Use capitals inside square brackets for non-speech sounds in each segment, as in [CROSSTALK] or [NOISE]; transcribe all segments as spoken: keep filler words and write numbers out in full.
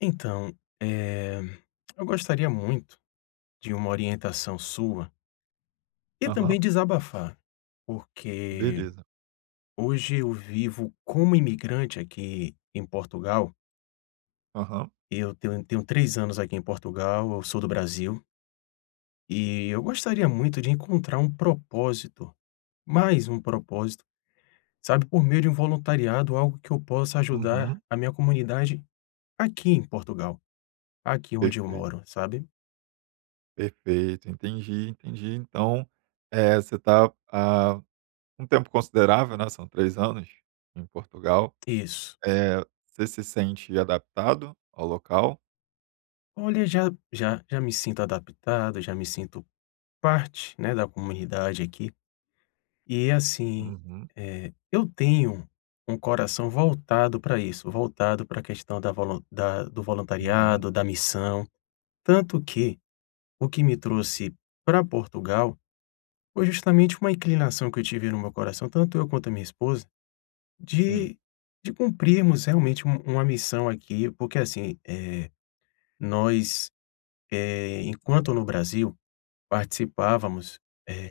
Então, eh, eu gostaria muito de uma orientação sua e Aham. também desabafar, porque Beleza. hoje eu vivo como imigrante aqui em Portugal Aham. e eu tenho eu tenho três anos aqui em Portugal, eu sou do Brasil e, eu gostaria muito de encontrar um propósito, mais um propósito, sabe, por meio de um voluntariado, algo que eu possa ajudar Uhum. a minha comunidade, aqui em Portugal. Aqui onde eu Perfeito. moro, sabe. Perfeito, entendi, entendi. Então, eh, você está há um tempo considerável, né, são três anos, em Portugal. Isso. Eh, você se sente adaptado ao local? Olha, já já já me sinto adaptado, já me sinto parte, né, da comunidade aqui. E assim, Uhum. eh, eu tenho um coração voltado para isso, voltado para a questão da volun da do Uhum. voluntariado, da missão. Tanto que, o que me trouxe para Portugal, foi justamente uma inclinação que eu tive no meu coração, tanto eu quanto a minha esposa, Sim. de de cumprirmos, realmente, um uma missão aqui, porque assim, eh, nós, eh, enquanto no Brasil, participávamos,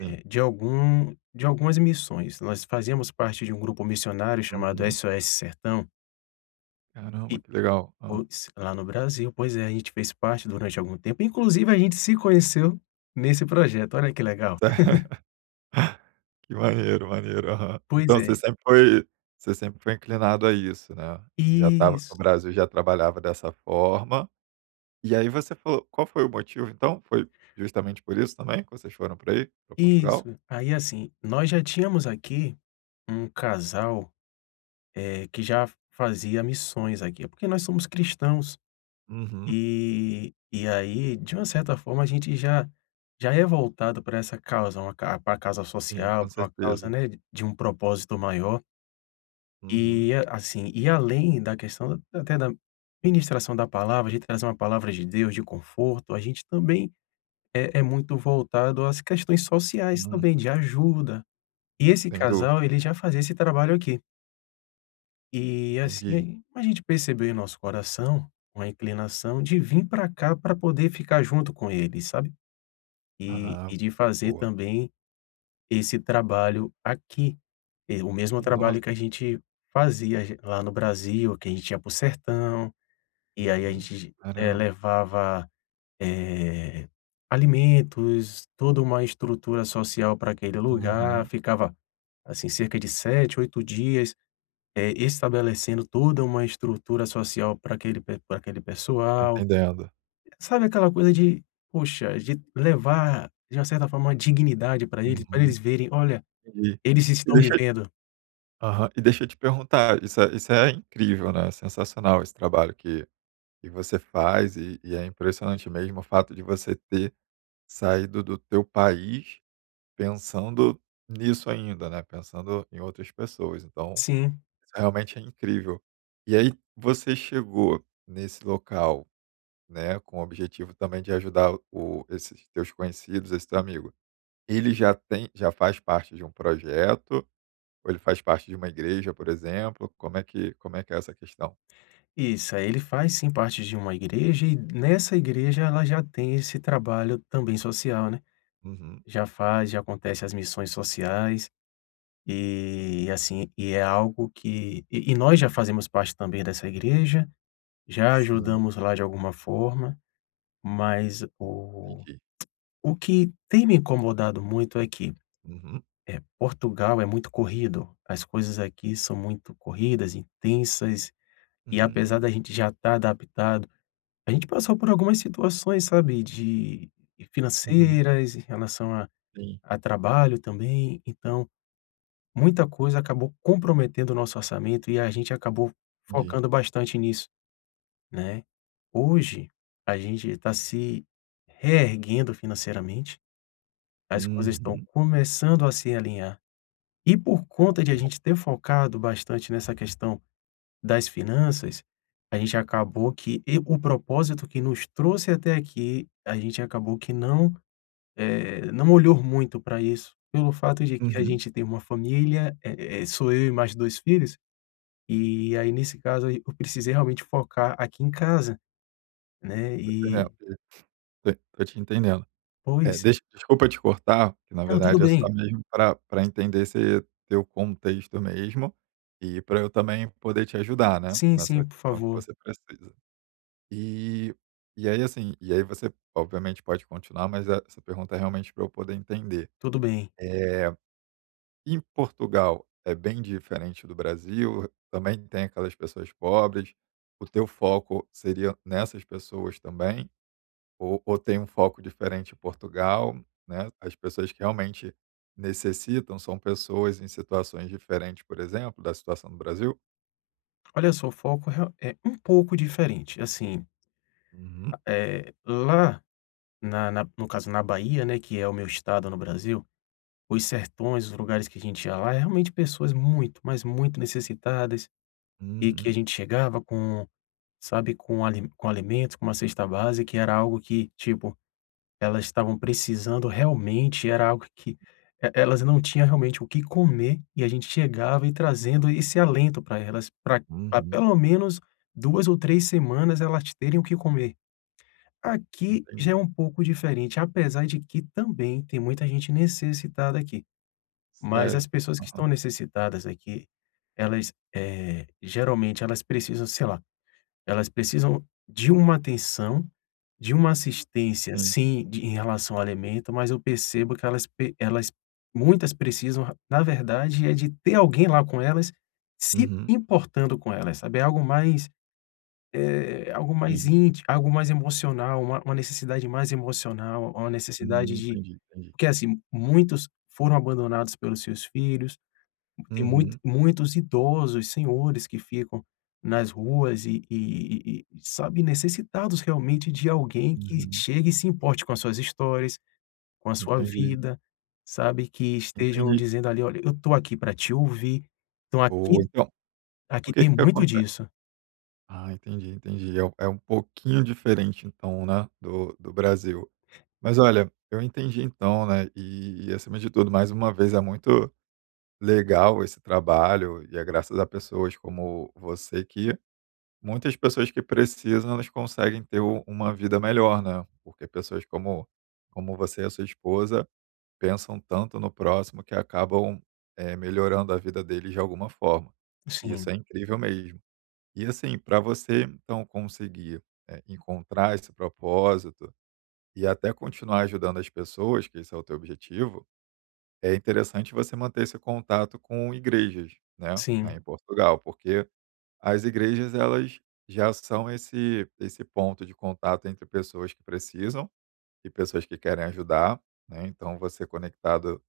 Sim. de algum de algumas missões. Nós fazíamos parte de um grupo missionário chamado Uhum. SOS Sertão Caramba, e que legal. Hã. pois, lá no Brasil, pois é. E a gente fez parte durante algum tempo inclusive a gente se conheceu nesse projeto, olha que legal. Se [CHUCKLES] [LAUGHS] Que maneiro, maneiro, aham. Pois Então você é. sempre foi você sempre foi inclinado a isso, né. Já estava Isso. no Brasil já trabalhava dessa forma, e aí você falou qual foi o motivo, então? Foi justamente por isso também, que vocês foram para aí, para Portugal? Isso. Aí assim, nós já tínhamos aqui um casal, eh, que já f fazia missões aqui, porque nós somos cristãos. Uhum. E e aí, de uma certa forma, a gente já já é voltado para essa causa, uma ca para causa Sim, social, com para uma causa, certeza. né, de um propósito maior. Uhum. E assim, e além da questão até da ministração da palavra, a gente traz uma palavra de Deus, de conforto, a gente também é é muito voltado às questões sociais também Uhum. de ajuda. E esse Tem casal dorpe. ele já fazia esse trabalho aqui. E Entendi. assim a gente percebeu em nosso coração uma inclinação de vir pra cá pra poder ficar junto com ele, sabe. E Ah, e de fazer boa. também esse trabalho aqui, o mesmo Noss trabalho que a gente fazia j lá no Brasil, que a gente ía para o sertão, e aí a Uhum, gente, eh caramba. levava, eh alimentos, toda uma estrutura social pra aquele lugar, Uhum. ficava assim cerca de sete, oito dias, eh, estabelecendo toda uma estrutura social pra aquele pe pra aquele Tô pessoal. entendendo. Sabe aquela coisa de, poxa, de levar de uma certa forma, uma dignidade pra eles, pra Uhum. eles verem: "Olha, eles E estão me deixa vendo"? Aham e deixa eu te perguntar, isso é isso é incrível, né, é sensacional esse trabalho que que você faz e e é impressionante mesmo o fato de você ter saído do teu país, pensando nisso ainda, né, pensando em outras pessoas. Então, Sim. isso realmente é incrível. E aí você chegou nesse local, né, com o objetivo também de ajudar o esses teus conhecidos, esse teu amigo. Ele já tem já faz parte de um projeto ou ele faz parte de uma igreja, por exemplo, como é que como é que é essa questão? Isso, aí ele faz sim parte de uma igreja e nessa igreja ela já tem esse trabalho também social, né. Uhum. Já faz, já acontece as missões sociais e, assim, e é algo que e e nós já fazemos parte também dessa igreja, já Sim. ajudamos lá de alguma forma. Mas o Entendi. o que tem me incomodado muito é que, Uhum. eh Portugal é muito corrido, as coisas aqui são muito corridas, intensas e apesar Hum. da gente já estar adaptado, a gente passou por algumas situações, sabe, de Uhum. financeiras em relação a Sim. a trabalho também. Então, muita coisa acabou comprometendo o nosso orçamento e a gente acabou Entendi. focando bastante nisso, né. Hoje, a gente tá se reerguendo financeiramente, as coisas estão Uhum. começando a se alinhar. E por Ah, conta de que a bom. gente ter focado bastante nessa questão das finanças, a gente acabou que e o propósito que nos trouxe até aqui, a gente acabou que não, eh, não olhou muito pra isso, pelo fato de que a Uhum. gente tem uma família, eh eh sou eu e mais dois filhos, e aí nesse caso aí eu precisei realmente focar aqui em casa, né, Tô entendendo e que tô tô te entendendo. Eh Pois. deixa desculpa te cortar, que na Não, tudo verdade é só bem. mesmo pra pra entender esse teu contexto mesmo, e pra eu também poder te ajudar, né, Sim, sim, nessa por questão que favor. você precisa. E e aí, assim, e aí você obviamente pode continuar, mas essa pergunta é realmente pra eu poder entender, Tudo bem. eh, em Portugal é bem diferente do Brasil, também tem aquelas pessoas pobres, o teu foco seria nessas pessoas também, ou ou tem um foco diferente em Portugal, né? As pessoas que realmente necessitam são pessoas em situações diferentes, por exemplo, da situação do Brasil? Olha só, o foco re é um pouco diferente, assim Uhum. Eh lá, na na no caso na Bahia, né, que é o meu Estado no Brasil, os sertões, os lugares que a gente ia lá é realmente pessoas muito, mas muito necessitadas, e que a Uhum. gente chegava com, sabe com ali com alimentos, com uma cesta básica e era algo que, tipo, elas estavam precisando realmente, era algo que, elas não tinham realmente o que comer, e a gente chegava e trazendo esse alento pra elas pra pra Uhum. pelo menos duas ou três semanas elas terem o que comer. Aqui já Entendi. é um pouco diferente, apesar de que também tem muita gente necessitada aqui. Mas Sério? as pessoas que estão Aham. necessitadas aqui, elas, eh, geralmente elas precisam, sei lá, elas precisam de uma atenção, de uma assistência Sim. sim em relação ao alimento, mas eu percebo que elas pe elas muitas precisam, na verdade, é de ter alguém lá com elas se Uhum. importando com elas, sabe. É algo mais, eh, é algo mais Sim. inti algo mais emocional, uma uma necessidade mais emocional, uma necessidade Uhum, de entendi, entendi. porque assim, muitos foram abandonados pelos seus filhos, tem muito Uhum. muitos idosos, senhores que ficam nas ruas e e e sabe, necessitados realmente de alguém que Uhum. chegue e se importe com as suas histórias, com a sua Entendi. vida, sabe. Que estejam Entendi. dizendo ali olha, eu estou aqui pra te ouvir. Então Boa, aqui então, o aqui que tem que muito aconte disso. Ah, entendi, entendi, é um é um pouquinho diferente então, né, do do Brasil. Mas olha, eu entendi então, né, e e acima de tudo mais uma vez é muito legal esse trabalho e é graças a pessoas como você que muitas pessoas que precisam elas conseguem ter u uma vida melhor, né? Porque pessoas como como você e a sua esposa pensam tanto no próximo que acabam, eh, melhorando a vida deles de alguma forma. E Sim. isso é incrível mesmo. E assim, pra você então conseguir, eh, encontrar esse propósito e até continuar ajudando as pessoas, que esse é o teu objetivo, é interessante você manter esse contato com igrejas, né, aí Sim. em Portugal. Porque as igrejas elas já são esse esse ponto de contato entre pessoas que precisam e pessoas que querem ajudar, né, então você conectado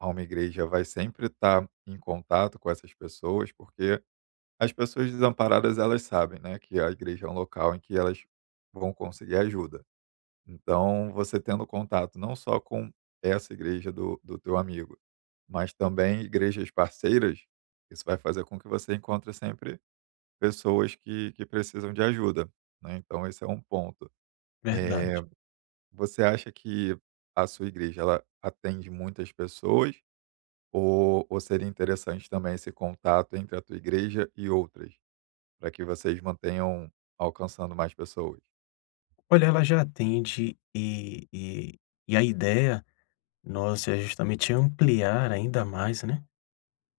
a uma igreja vai sempre estar em contato com essas pessoas, porque as pessoas desamparadas elas sabem, né, que a igreja é um local em que elas vão conseguir ajuda. Então você tendo contato não só com essa igreja do do teu amigo, mas também igrejas parceiras, isso vai fazer com que você encontre sempre pessoas que que precisam de ajuda, né, então esse é um ponto. Eh, Verdade. você acha que a sua igreja ela atende muitas pessoas? Ou ou seria interessante também esse contato entre a tua igreja e outras? Pra que vocês mantenham alcançando mais pessoas? Olha, ela já atende e e e a idéia nossa é justamente ampliar ainda mais, né,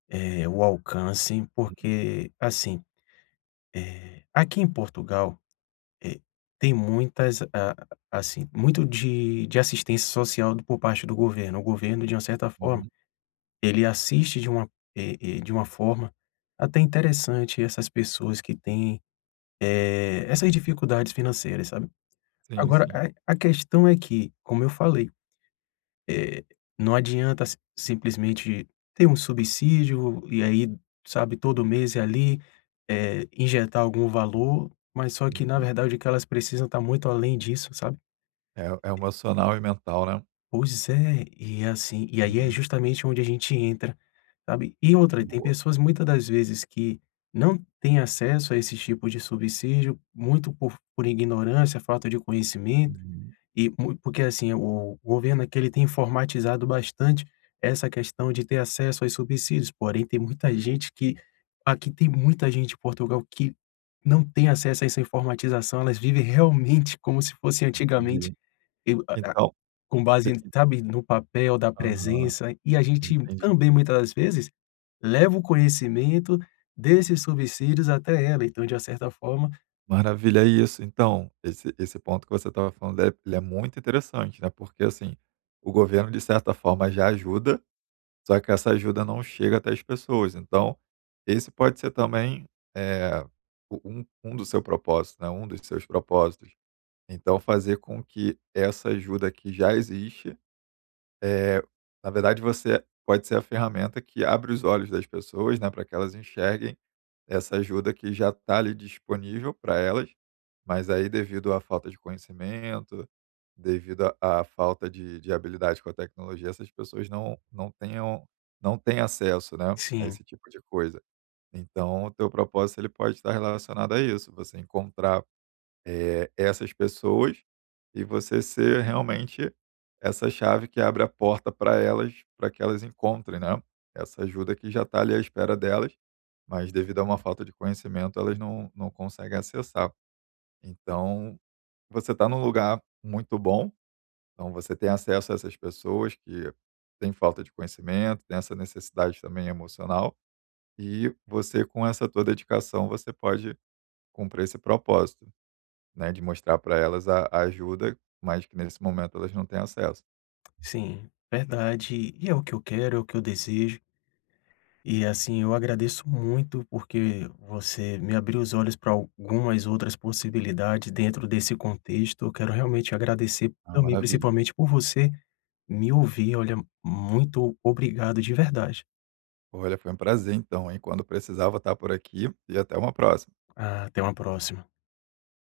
eh, o alcance Uhum. porque, assim, eh aqui em Portugal, eh, tem muitas a assim, muito de de assistência social por parte do governo. O governo, de uma certa forma, Uhum. ele assiste de uma e e de uma forma até interessante essas pessoas que têm, eh, essas dificuldades financeiras, sabe. Sim, Agora sim. a a questão é que, como eu falei, eh não adianta si simplesmente ter um subsídio e aí, sabe, todo mês ir ali, eh, injetar algum valor, mas só que na Uhum. verdade o que elas precisam tá muito além disso, sabe? É é o emocional e o mental, né? Pois é, e assim, e aí é Uhum. justamente onde a gente entra, sabe. E outra, tem Boa. pessoas muita das vezes que não têm acesso a esses tipos de subsídio, muito por por ignorância, falta de conhecimento Uhum. e mu porque assim, o governo aqui ele tem informatizado bastante essa questão de ter acesso aos subsídios, porém tem muita gente que aqui tem muita gente em Portugal que não tem acesso a essa informatização, elas vivem realmente como se fosse antigamente, Entendi. e a a Então com base, [UNINTELLIGIBLE] sabe, no papel da Aham, presença. E a gente entendi. também, muitas das vezes, leva o conhecimento desses subsídios até ela, então, de uma certa forma Maravilha, é isso. Então, esse esse ponto que você estava falando dele, ele é muito interessante, né, porque assim, o governo de certa forma já ajuda, só que essa ajuda não chega até as pessoas então, esse pode ser também, eh, o um um do seu propósito, né, um dos seus propósitos, então fazer com que essa ajuda que já existe, eh, na verdade, você pode ser a ferramenta que abre os olhos das pessoas, né, pra que elas enxerguem, essa ajuda que já tá ali disponível pra elas. Mas aí devido à falta de conhecimento, devido à à falta de de habilidades com a tecnologia, essas pessoas não não tenham não têm acesso, né, a Sim. esse tipo de coisa. Então o teu propósito, ele pode estar relacionado a isso, você encontrar, eh, essas pessoas e você ser realmente essa chave que abre a porta pra elas, pra que elas encontrem, né, essa ajuda que já tá ali à espera delas, mas devido a uma falta de conhecimento elas não não conseguem acessar. Então, você tá num lugar muito bom, então você tem acesso a essas pessoas que têm falta de conhecimento, têm essa necessidade também emocional. E você com essa tua dedicação você pode cumprir esse propósito, né, de mostrar pra elas a ajuda, mas que nesse momento elas não têm acesso. Sim, verdade, e é o que eu quero, é o que eu desejo e, assim, eu agradeço muito porque você me abriu os olhos pra algumas outras possibilidade dentro desse contexto, eu quero realmente agradecer Ah, também maravilha. principalmente por você me ouvir, olha, muito obrigado de verdade. Olha, foi prazer então, hein. Quando precisar vou estar por aqui, e até uma próxima. Ah, até uma próxima.